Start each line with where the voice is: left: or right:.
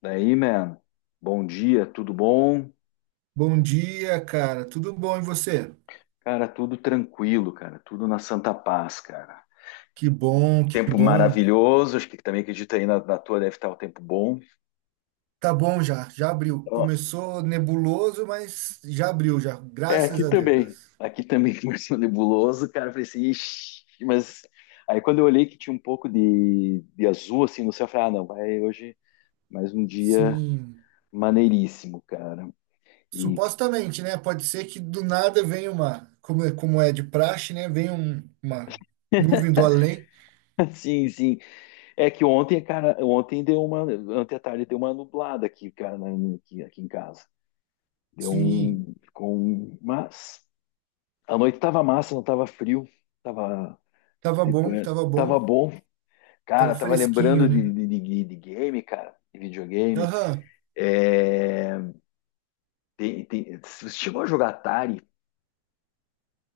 left: Daí, man, bom dia, tudo bom?
right: Bom dia, cara. Tudo bom e você?
left: Cara, tudo tranquilo, cara, tudo na Santa Paz, cara.
right: Que bom, que
left: Tempo
right: bom.
left: maravilhoso, acho que também acredito aí na tua deve estar o tempo bom.
right: Tá bom já, já abriu.
left: Ó,
right: Começou nebuloso, mas já abriu já.
left: é,
right: Graças
left: aqui
right: a
left: também,
right: Deus.
left: aqui também começou nebuloso, cara, eu falei assim, ixi, mas aí quando eu olhei que tinha um pouco de azul assim no céu, eu falei, ah, não, vai hoje mais um dia
right: Sim,
left: maneiríssimo, cara. E
right: supostamente, né? Pode ser que do nada venha uma, como é de praxe, né? Venha uma nuvem do além.
left: sim, sim. É que ontem, cara, ontem deu uma, ontem à tarde deu uma nublada aqui, cara, aqui, aqui, em casa. Deu
right: Sim,
left: um, ficou um, mas a noite tava massa, não tava frio, tava
right: tava bom,
left: depois,
right: tava
left: tava
right: bom.
left: bom.
right: Tava
left: Cara, tava
right: fresquinho,
left: lembrando
right: né?
left: de game, cara, de videogame.
right: Aham.
left: É, tem, você chegou a jogar Atari?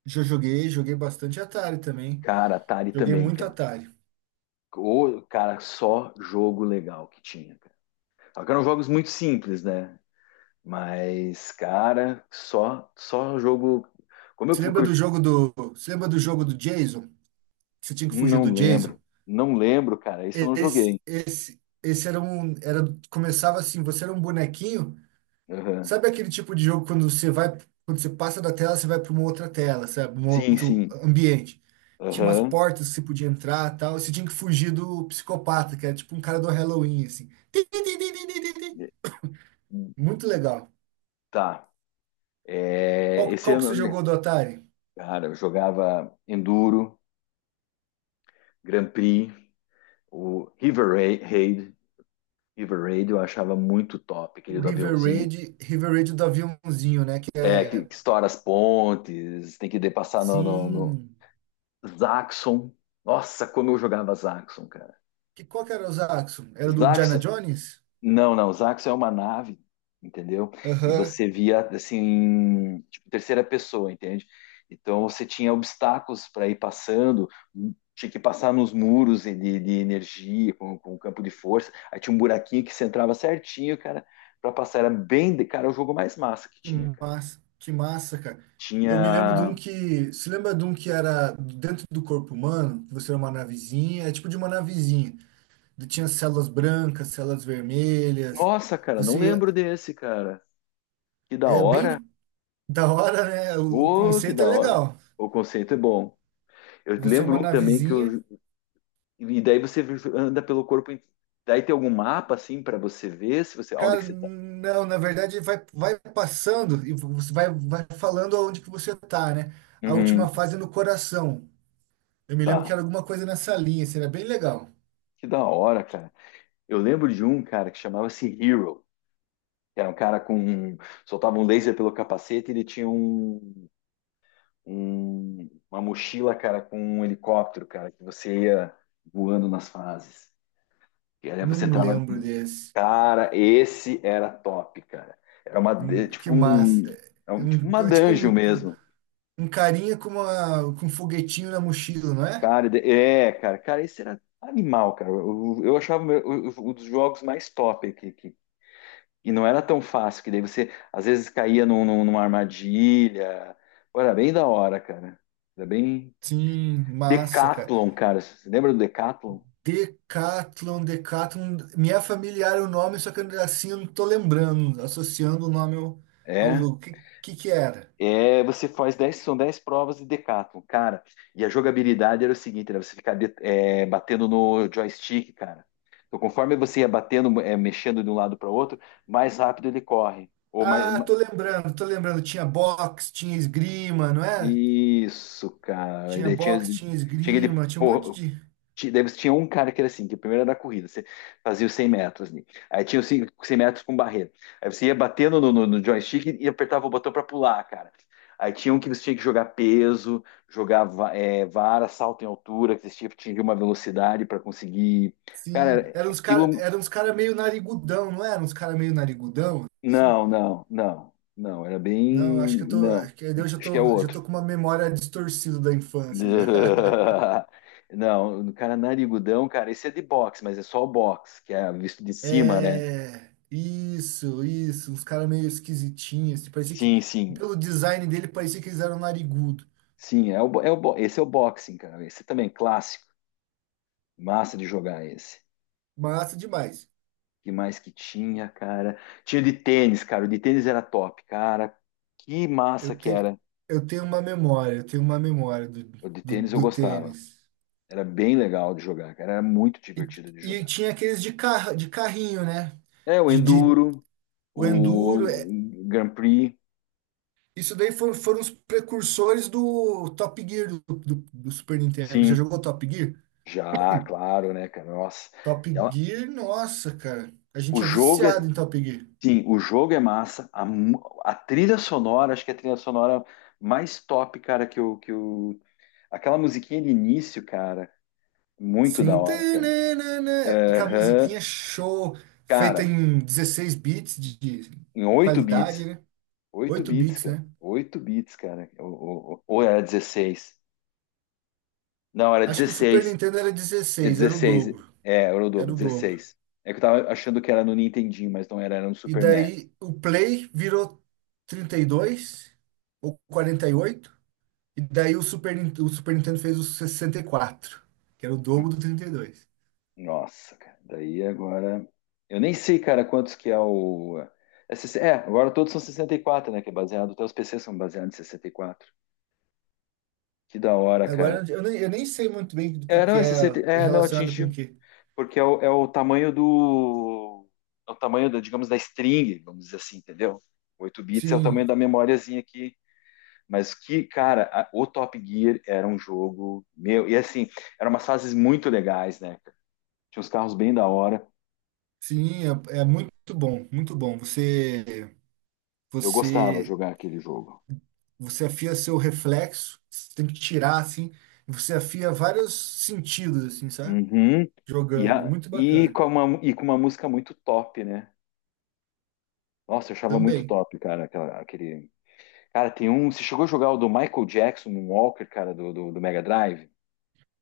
right: Já joguei, joguei bastante Atari também.
left: Cara, Atari
right: Joguei
left: também,
right: muito
left: cara.
right: Atari.
left: Ô, cara, só jogo legal que tinha, cara. Só que eram jogos muito simples, né? Mas, cara, só jogo. Como eu procuro.
right: Você lembra do jogo do Jason? Você tinha que fugir do
left: Não
right: Jason.
left: lembro. Não lembro, cara. Isso eu não
right: Esse,
left: joguei.
right: esse, esse era um, era, começava assim, você era um bonequinho.
left: Aham.
right: Sabe aquele tipo de jogo quando você vai, quando você passa da tela, você vai para uma outra tela, sabe? Um
left: Sim,
right: outro
left: sim.
right: ambiente. Tinha umas
left: Aham.
right: portas que você podia entrar, tal. Você tinha que fugir do psicopata, que era tipo um cara do Halloween, assim. Tim, tim, tim, tim, tim, tim, tim. Muito legal.
left: Tá. É,
right: Qual,
left: esse
right: qual
left: eu
right: que
left: não
right: você jogou
left: lembro.
right: do Atari?
left: Cara, eu jogava Enduro, Grand Prix, o River Raid. River Raid eu achava muito top,
right: O
left: aquele do
right: River
left: aviãozinho.
right: Raid, River Raid do aviãozinho, né? Que
left: É, que,
right: é,
left: que estoura as pontes, tem que passar no
right: sim.
left: Zaxxon. Nossa, como eu jogava Zaxxon, cara.
right: Que qual que era o Zaxxon? Era do Diana
left: Zaxxon
right: Jones?
left: não, não, os Axis é uma nave, entendeu? E
right: Aham.
left: você via assim, tipo, terceira pessoa, entende? Então você tinha obstáculos para ir passando, tinha que passar nos muros e de energia, com campo de força. Aí tinha um buraquinho que você entrava certinho, cara, para passar. Era bem, cara, o jogo mais massa que
right: Que
left: tinha, cara.
right: que massa, cara. Eu me lembro de um
left: Tinha.
right: que. Se lembra de um que era dentro do corpo humano? Que Você era uma navezinha, é tipo de uma navezinha. De- Tinha células brancas, células vermelhas.
left: Nossa, cara, não
right: Você.
left: lembro desse, cara. Que da
right: É bem
left: hora.
right: da hora, né? O
left: Ô, que
right: conceito é
left: da hora.
right: legal.
left: O conceito é bom. Eu
right: Você é
left: lembro
right: uma
left: um também que
right: navezinha.
left: eu, e daí você anda pelo corpo. Daí tem algum mapa assim para você ver se você onde
right: Cara,
left: que você tá.
right: não, na verdade vai passando e você vai falando aonde que você tá, né? A última
left: Uhum,
right: fase é no coração. Eu me lembro que
left: tá.
right: era alguma coisa nessa linha, assim, era bem legal.
left: Que da hora, cara. Eu lembro de um cara que chamava-se Hero, que era um cara com um, soltava um laser pelo capacete, e ele tinha um, uma mochila, cara, com um helicóptero, cara, que você ia voando nas fases. E aí você
right: Não
left: entrava.
right: lembro desse.
left: Cara, esse era top, cara. Era uma, é
right: Que
left: tipo um,
right: massa.
left: tipo uma
right: É tipo um,
left: dungeon mesmo.
right: um carinha com um foguetinho na mochila, não é?
left: Cara, é, cara, esse era animal, cara. Eu achava o meu- o- um dos jogos mais top que, e não era tão fácil, que daí você às vezes caía numa armadilha. Pô, era bem da hora, cara. Era bem.
right: Sim, massa, cara.
left: Decathlon, cara. Você lembra do Decathlon?
right: Decathlon, Decathlon. Me é familiar o nome, só que assim eu não tô lembrando, associando o nome ao
left: É.
right: jogo. Que era?
left: É, você faz 10 são 10 provas de Decathlon, cara. E a jogabilidade era o seguinte, era você ficar batendo no joystick, cara. Então, conforme você ia batendo, mexendo de um lado para o outro, mais rápido ele corre. Ou mais,
right: Ah, tô lembrando, tô lembrando. Tinha boxe, tinha esgrima, não é?
left: isso, cara. E
right: Tinha
left: daí tinha,
right: boxe, tinha
left: tinha aquele.
right: esgrima, tinha um monte
left: Porra,
right: de.
left: daí você tinha um cara que era assim, que o primeiro era da corrida, você fazia os 100 metros ali. Aí tinha os 100 metros com barreira. Aí você ia batendo no joystick e apertava o botão pra pular, cara. Aí tinha um que você tinha que jogar peso, jogar vara, salto em altura, que você tinha que atingir uma velocidade pra conseguir.
right: Sim,
left: Cara,
right: eram uns caras,
left: aquilo.
right: eram uns cara meio narigudão, não eram uns caras meio narigudão, assim?
left: Não, não, não, não. Era bem.
right: Não,
left: Não.
right: acho que eu já
left: Acho que é
right: tô, já
left: outro.
right: tô com uma memória distorcida da infância já.
left: Não, o cara narigudão, cara, esse é de boxe, mas é só o boxe, que é visto de cima, né?
right: É, isso, uns caras meio esquisitinhos, assim, parecia que
left: Sim, sim,
right: pelo design dele parecia que eles eram narigudo.
left: sim, esse é o boxing, cara, esse também, clássico, massa de jogar esse.
right: Massa demais.
left: Que mais que tinha, cara? Tinha o de tênis, cara, o de tênis era top, cara, que massa
right: Eu
left: que
right: te,
left: era.
right: eu tenho uma memória, eu tenho uma memória do,
left: O de
right: do,
left: tênis eu
right: do
left: gostava,
right: tênis.
left: era bem legal de jogar, cara, era muito
right: E,
left: divertido de
right: e
left: jogar.
right: tinha aqueles de carro, de carrinho, né?
left: É, o
right: De
left: Enduro,
right: o enduro.
left: o Grand Prix,
right: Isso daí foram os precursores do Top Gear do Super Nintendo. Já
left: sim,
right: jogou Top Gear?
left: já, claro, né, cara? Nossa.
right: Top
left: ela-
right: Gear, nossa, cara. A
left: o
right: gente é
left: jogo é,
right: viciado em Top Gear.
left: sim, o jogo é massa. A trilha sonora, acho que é a trilha sonora mais top, cara, que o aquela musiquinha de início, cara, muito da
right: Sim,
left: hora, cara.
right: tananana, é aquela
left: Aham.
right: musiquinha show, feita
left: Cara,
right: em 16 bits de
left: em 8
right: qualidade,
left: bits.
right: né?
left: oito
right: 8
left: bits,
right: bits,
left: cara.
right: né?
left: 8 bits, cara. Ou era 16? Não, era
right: Acho que o Super
left: 16.
right: Nintendo era
left: É
right: 16, era o
left: 16.
right: dobro,
left: É, era o dobro,
right: era o dobro.
left: 16. É que eu tava achando que era no Nintendinho, mas não era, era no
right: E
left: Super NES.
right: daí o Play virou 32 ou 48. E daí o Super Nintendo fez o 64 que era o dobro do 32.
left: Nossa, cara. Daí agora. Eu nem sei, cara, quantos que é o. É, 60 é, agora todos são 64, né? Que é baseado. Até os PCs são baseados em 64. Que da hora, cara.
right: Agora eu nem sei muito bem do que,
left: É, não,
right: que
left: é
right: é
left: 60. É, não,
right: relacionado com o
left: atingiu.
right: quê.
left: Porque é o tamanho do. É o tamanho, da, digamos, da string, vamos dizer assim, entendeu? 8 bits é o
right: Sim,
left: tamanho da memóriazinha aqui. Mas que, cara, o Top Gear era um jogo meu. E assim, eram umas fases muito legais, né, cara? Tinha uns carros bem da hora.
right: sim, é muito bom, muito bom.
left: Eu gostava de
right: Você,
left: jogar aquele jogo.
right: você afia seu reflexo, você tem que tirar assim, e você afia vários sentidos assim, sabe?
left: Uhum.
right: Jogando, é muito bacana.
left: Com uma, e com uma música muito top, né? Nossa, eu achava muito
right: Também.
left: top, cara, aquele... Cara, tem um... Você chegou a jogar o do Michael Jackson, um Walker, cara, do Mega Drive?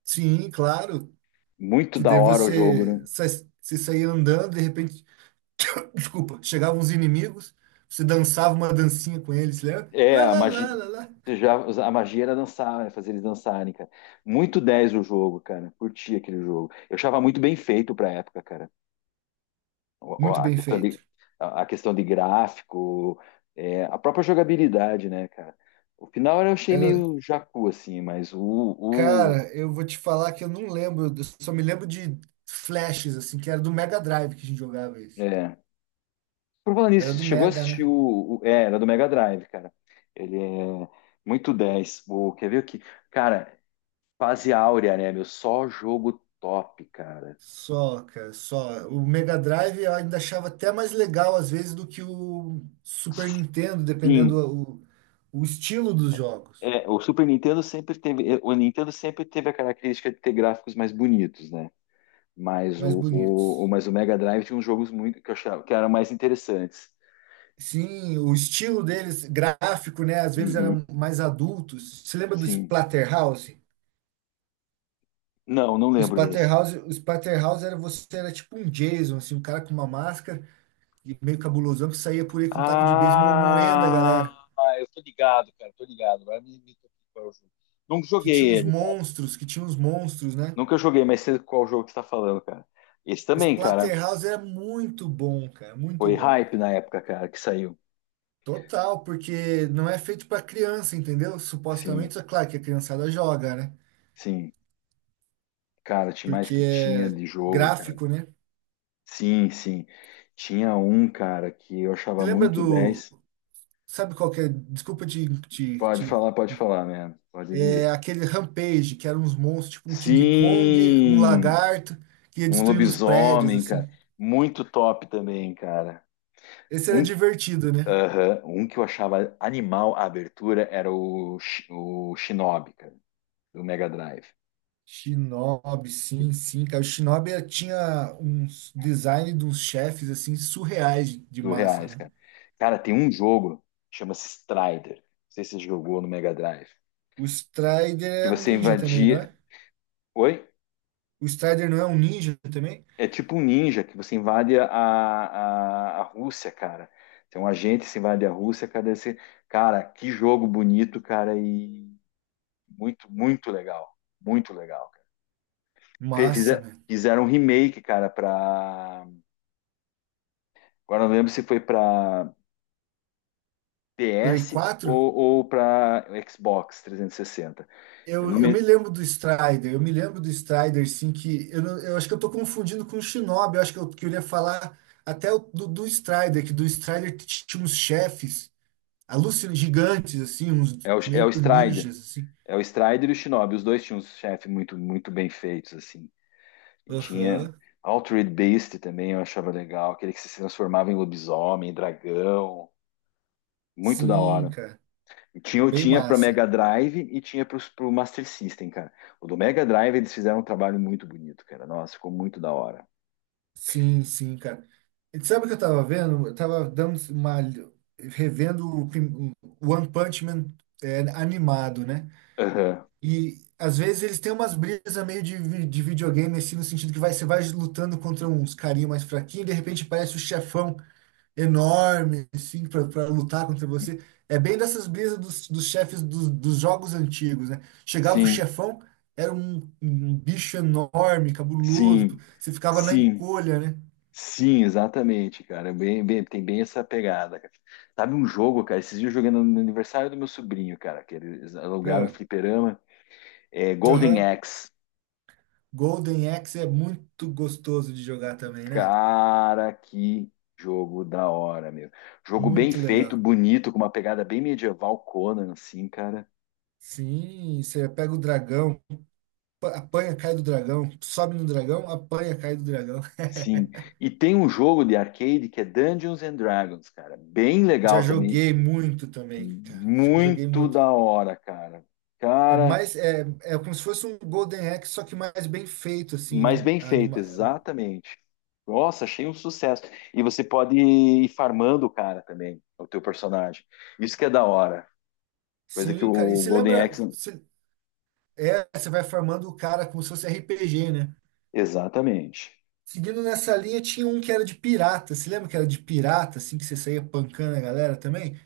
right: Sim, claro,
left: Muito
right: que
left: da
right: daí
left: hora o jogo, né?
right: você sair andando, de repente desculpa, chegavam os inimigos, você dançava uma dancinha com eles, lembra?
left: É,
right: Lá,
left: a
right: lá,
left: magia...
right: lá, lá, lá.
left: Já, a magia era dançar, né? Fazer eles dançarem, cara. Muito 10 o jogo, cara. Curti aquele jogo. Eu achava muito bem feito pra época, cara. O- o-
right: Muito
left: A
right: bem
left: questão de,
right: feito.
left: a questão de gráfico, a própria jogabilidade, né, cara? O final eu achei
right: Era-
left: meio jacu, assim, mas o
right: cara, eu vou te falar que eu não lembro, eu só me lembro de flashes, assim, que era do Mega Drive que a gente jogava isso.
left: é. Por falar
right: Era
left: nisso, você
right: do
left: chegou a
right: Mega,
left: assistir
right: né?
left: era do Mega Drive, cara. Ele é muito dez. O, quer ver o que? Cara, fase áurea, né, meu? Só jogo top, cara.
right: Só, cara, só. O Mega Drive eu ainda achava até mais legal, às vezes, do que o Super Nintendo,
left: Sim.
right: dependendo o estilo dos jogos,
left: É, o Nintendo sempre teve a característica de ter gráficos mais bonitos, né? Mas
right: mais
left: o, o, o-
right: bonitos.
left: mas o Mega Drive tinha uns jogos muito que eu achava que eram mais interessantes.
right: Sim, o estilo deles, gráfico, né? Às vezes era
left: Uhum,
right: mais adultos. Você lembra do
left: sim.
right: Splatterhouse?
left: Não, não
right: O
left: lembro desse.
right: Splatterhouse, o Splatterhouse era você era tipo um Jason, assim, um cara com uma máscara e meio cabulosão que saía por aí com um taco de beisebol moendo a
left: Ah,
right: galera.
left: eu tô ligado, cara, tô ligado. Agora me toquei qual é o jogo. Nunca
right: Que
left: joguei
right: tinha uns
left: ele.
right: monstros, que tinha uns monstros, né?
left: Nunca joguei, mas sei qual jogo que você tá falando, cara. Esse também, cara,
right: Splatterhouse era muito bom, cara, muito
left: foi
right: bom.
left: hype na época, cara, que saiu.
right: Total, porque não é feito pra criança, entendeu?
left: Sim,
right: Supostamente, é claro que a criançada joga, né?
left: sim. Cara, tinha mais
right: Porque
left: que tinha
right: é
left: de jogo, cara.
right: gráfico, né?
left: Sim, sim. Tinha um, cara, que eu
right: Você
left: achava
right: lembra
left: muito
right: do
left: dez.
right: Sabe qual que é? Desculpa te, te, te-
left: Pode falar, né? Pode dizer.
right: É aquele Rampage, que eram uns monstros, tipo um King Kong, um
left: Sim,
right: lagarto, que ia
left: um
right: destruindo os prédios,
left: lobisomem, cara.
right: assim.
left: Muito top também, cara.
right: Esse era
left: Um que,
right: divertido, né?
left: aham, um que eu achava animal a abertura era o Shinobi, cara, do Mega Drive,
right: Shinobi, sim, sim, cara. O Shinobi tinha uns design de uns chefes, assim, surreais de
left: do
right: massa,
left: Reais,
right: né?
left: cara. Cara, tem um jogo, chama-se Strider. Não sei se você jogou no Mega Drive.
right: O Strider
left: Que
right: é um
left: você
right: ninja também, não
left: invadia.
right: é?
left: Oi?
right: O Strider não é um ninja também?
left: É tipo um ninja que você invade a Rússia, cara. Tem um agente que se invade a Rússia, cara. Esse... Cara, que jogo bonito, cara. E muito, muito legal. Muito legal, cara.
right: Massa, né?
left: Fizeram um remake, cara, pra. Agora eu não lembro se foi pra
right: Play
left: PS
right: quatro
left: ou pra Xbox 360. Eu
right: Eu,
left: não
right: eu
left: me...
right: me lembro do Strider, eu me lembro do Strider, sim, que eu, não- eu acho que eu tô confundindo com o Shinobi, eu acho que eu queria falar até do Strider, que do Strider tinha uns chefes alucin gigantes, assim, uns
left: é o
right: meio
left: Strider.
right: ninjas, assim.
left: É o Strider e o Shinobi. Os dois tinham uns chefes muito, muito bem feitos, assim. E tinha
right: Aham,
left: Altered Beast também, eu achava legal. Aquele que se transformava em lobisomem, dragão. Muito da
right: sim,
left: hora.
right: cara,
left: Eu
right: bem
left: tinha para Mega
right: massa.
left: Drive e tinha para o Master System, cara. O do Mega Drive eles fizeram um trabalho muito bonito, cara. Nossa, ficou muito da hora.
right: Sim, sim, cara. E sabe o que eu tava vendo? Eu tava revendo o One Punch Man é, animado, né?
left: Aham.
right: E às vezes eles têm umas brisas meio de videogame, assim, no sentido que você vai lutando contra uns carinha mais fraquinho, e de repente parece um chefão enorme, assim, pra lutar contra você. É bem dessas brisas dos chefes dos jogos antigos, né? Chegava o
left: Sim,
right: chefão, era um bicho enorme, cabuloso,
left: sim,
right: você ficava na
left: sim,
right: encolha, né?
left: sim, exatamente, cara. É bem, tem bem essa pegada, cara. Sabe um jogo, cara? Esses dias eu joguei no aniversário do meu sobrinho, cara, que eles alugaram um
right: É.
left: fliperama, Golden
right: Aham.
left: Axe.
right: Golden Axe é muito gostoso de jogar também, né?
left: Cara, que jogo da hora, meu. Jogo bem
right: Muito
left: feito,
right: legal.
left: bonito, com uma pegada bem medieval, Conan, assim, cara.
right: Sim, você pega o dragão. Apanha, cai do dragão. Sobe no dragão, apanha, cai do dragão.
left: Sim. E tem um jogo de arcade que é Dungeons and Dragons, cara. Bem
right: Já
left: legal também.
right: joguei muito também, cara. Já joguei
left: Muito
right: muito.
left: da hora, cara.
right: É
left: Cara,
right: mais, é como se fosse um Golden Axe, só que mais bem feito, assim,
left: mas
right: né?
left: bem
right: A
left: feito,
right: anima...
left: exatamente. Nossa, achei um sucesso. E você pode ir farmando o cara também, o teu personagem. Isso que é da hora. Coisa que
right: Sim, cara. E
left: o
right: se
left: Golden
right: lembra,
left: Axe.
right: se... é, você vai farmando o cara como se fosse RPG, né?
left: Exatamente.
right: Seguindo nessa linha, tinha um que era de pirata. Se lembra que era de pirata, assim, que você saía pancando a galera também?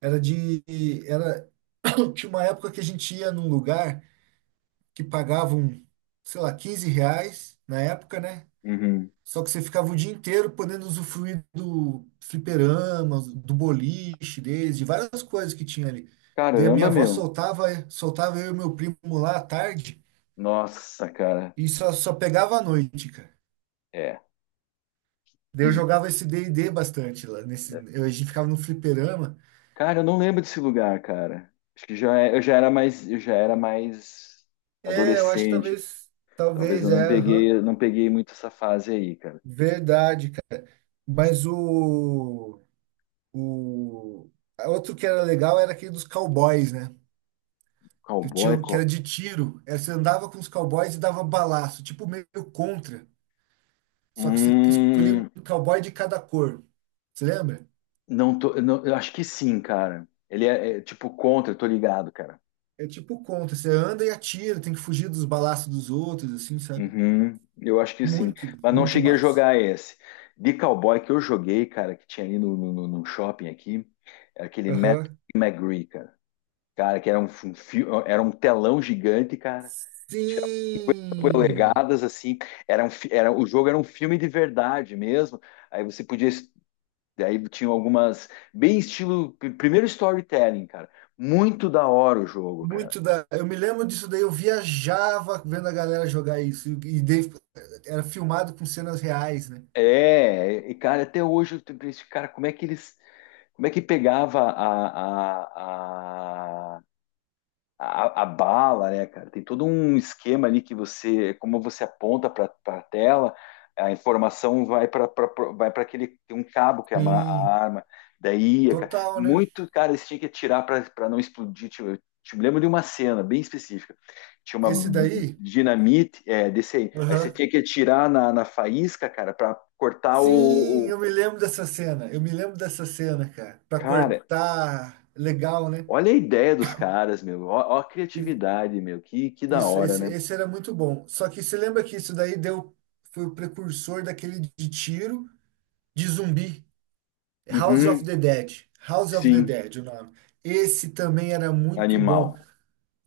right: Era de. Era... Tinha uma época que a gente ia num lugar que pagavam, sei lá, R$ 15 na época, né?
left: Uhum.
right: Só que você ficava o dia inteiro podendo usufruir do fliperama, do boliche deles, de várias coisas que tinha ali. Daí a minha
left: Caramba,
right: avó
left: meu.
right: soltava eu e meu primo lá à tarde
left: Nossa, cara.
right: e só pegava à noite, cara.
left: É.
right: Daí eu
left: Que...
right: jogava esse D&D bastante lá nesse, a gente ficava no fliperama.
left: Cara, eu não lembro desse lugar, cara. Acho que já, eu já era mais, eu já era mais
right: É, eu acho que
left: adolescente.
right: talvez,
left: Talvez
right: talvez,
left: eu não
right: é, aham.
left: peguei, não peguei muito essa fase aí, cara.
right: Verdade, cara. Mas o O outro que era legal era aquele dos cowboys, né? Que tinha,
left: Cowboy,
right: um, que era de tiro. Era, você andava com os cowboys e dava balaço, tipo meio contra. Só que você escolhia
left: Hum,
right: um cowboy de cada cor. Você lembra?
left: não tô, eu não, eu acho que sim, cara. Ele é tipo contra, eu tô ligado, cara.
right: É tipo contra. Você anda e atira, tem que fugir dos balaços dos outros, assim, sabe?
left: Uhum, eu acho que sim,
right: Muito,
left: mas não
right: muito
left: cheguei a
right: massa.
left: jogar esse. De cowboy que eu joguei, cara, que tinha ali no shopping aqui, era aquele Matt
right: Aham.
left: McGree, cara. Cara, que era um, era um telão gigante, cara.
right: Sim!
left: Polegadas, assim, era um, fi- era, o jogo era um filme de verdade mesmo. Aí você podia, aí tinha algumas, bem estilo, primeiro storytelling, cara. Muito da hora o jogo, cara.
right: Muito da. Eu me lembro disso daí, eu viajava vendo a galera jogar isso. E daí era filmado com cenas reais, né?
left: É, e cara, até hoje eu tenho esse cara, como é que pegava a bala, né, cara? Tem todo um esquema ali que você, como você aponta para a tela, a informação vai para aquele tem um cabo que é a
right: Sim,
left: arma. Daí, cara,
right: total, né?
left: muito cara eles tinham que atirar para não explodir. Tipo, me lembro de uma cena bem específica. Tinha uma
right: Esse daí?
left: dinamite, é, desse aí. Aí você
right: Aham.
left: tinha que atirar na faísca, cara, para cortar
right: Sim, eu me lembro dessa cena. Eu me lembro dessa cena, cara. Pra
left: cara,
right: cortar, legal, né?
left: olha a ideia dos caras, meu. Ó, ó a
right: E
left: criatividade, meu. Que da
right: isso,
left: hora,
right: esse,
left: né?
right: esse era muito bom. Só que você lembra que isso daí foi o precursor daquele de tiro de zumbi, House of
left: Uhum,
right: the Dead. House of the
left: sim.
right: Dead, o nome. Esse também era muito
left: Animal,
right: bom.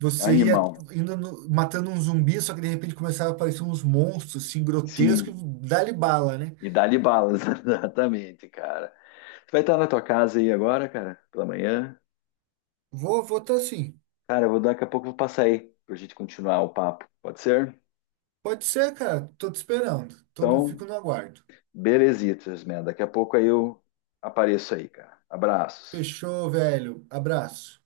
right: Você ia
left: animal,
right: indo no- matando um zumbi, só que de repente começava a aparecer uns monstros assim
left: sim.
right: grotescos, e dá-lhe bala, né?
left: E dá-lhe balas, exatamente, cara. Você vai estar na tua casa aí agora, cara, pela manhã?
right: Vou tá assim.
left: Cara, eu vou daqui a pouco eu vou passar aí pra gente continuar o papo, pode ser?
right: Pode ser, cara. Tô te esperando. Tô, não
left: Então,
right: fico no aguardo.
left: belezitas, man. Daqui a pouco aí eu apareço aí, cara. Abraços.
right: Fechou, velho. Abraço.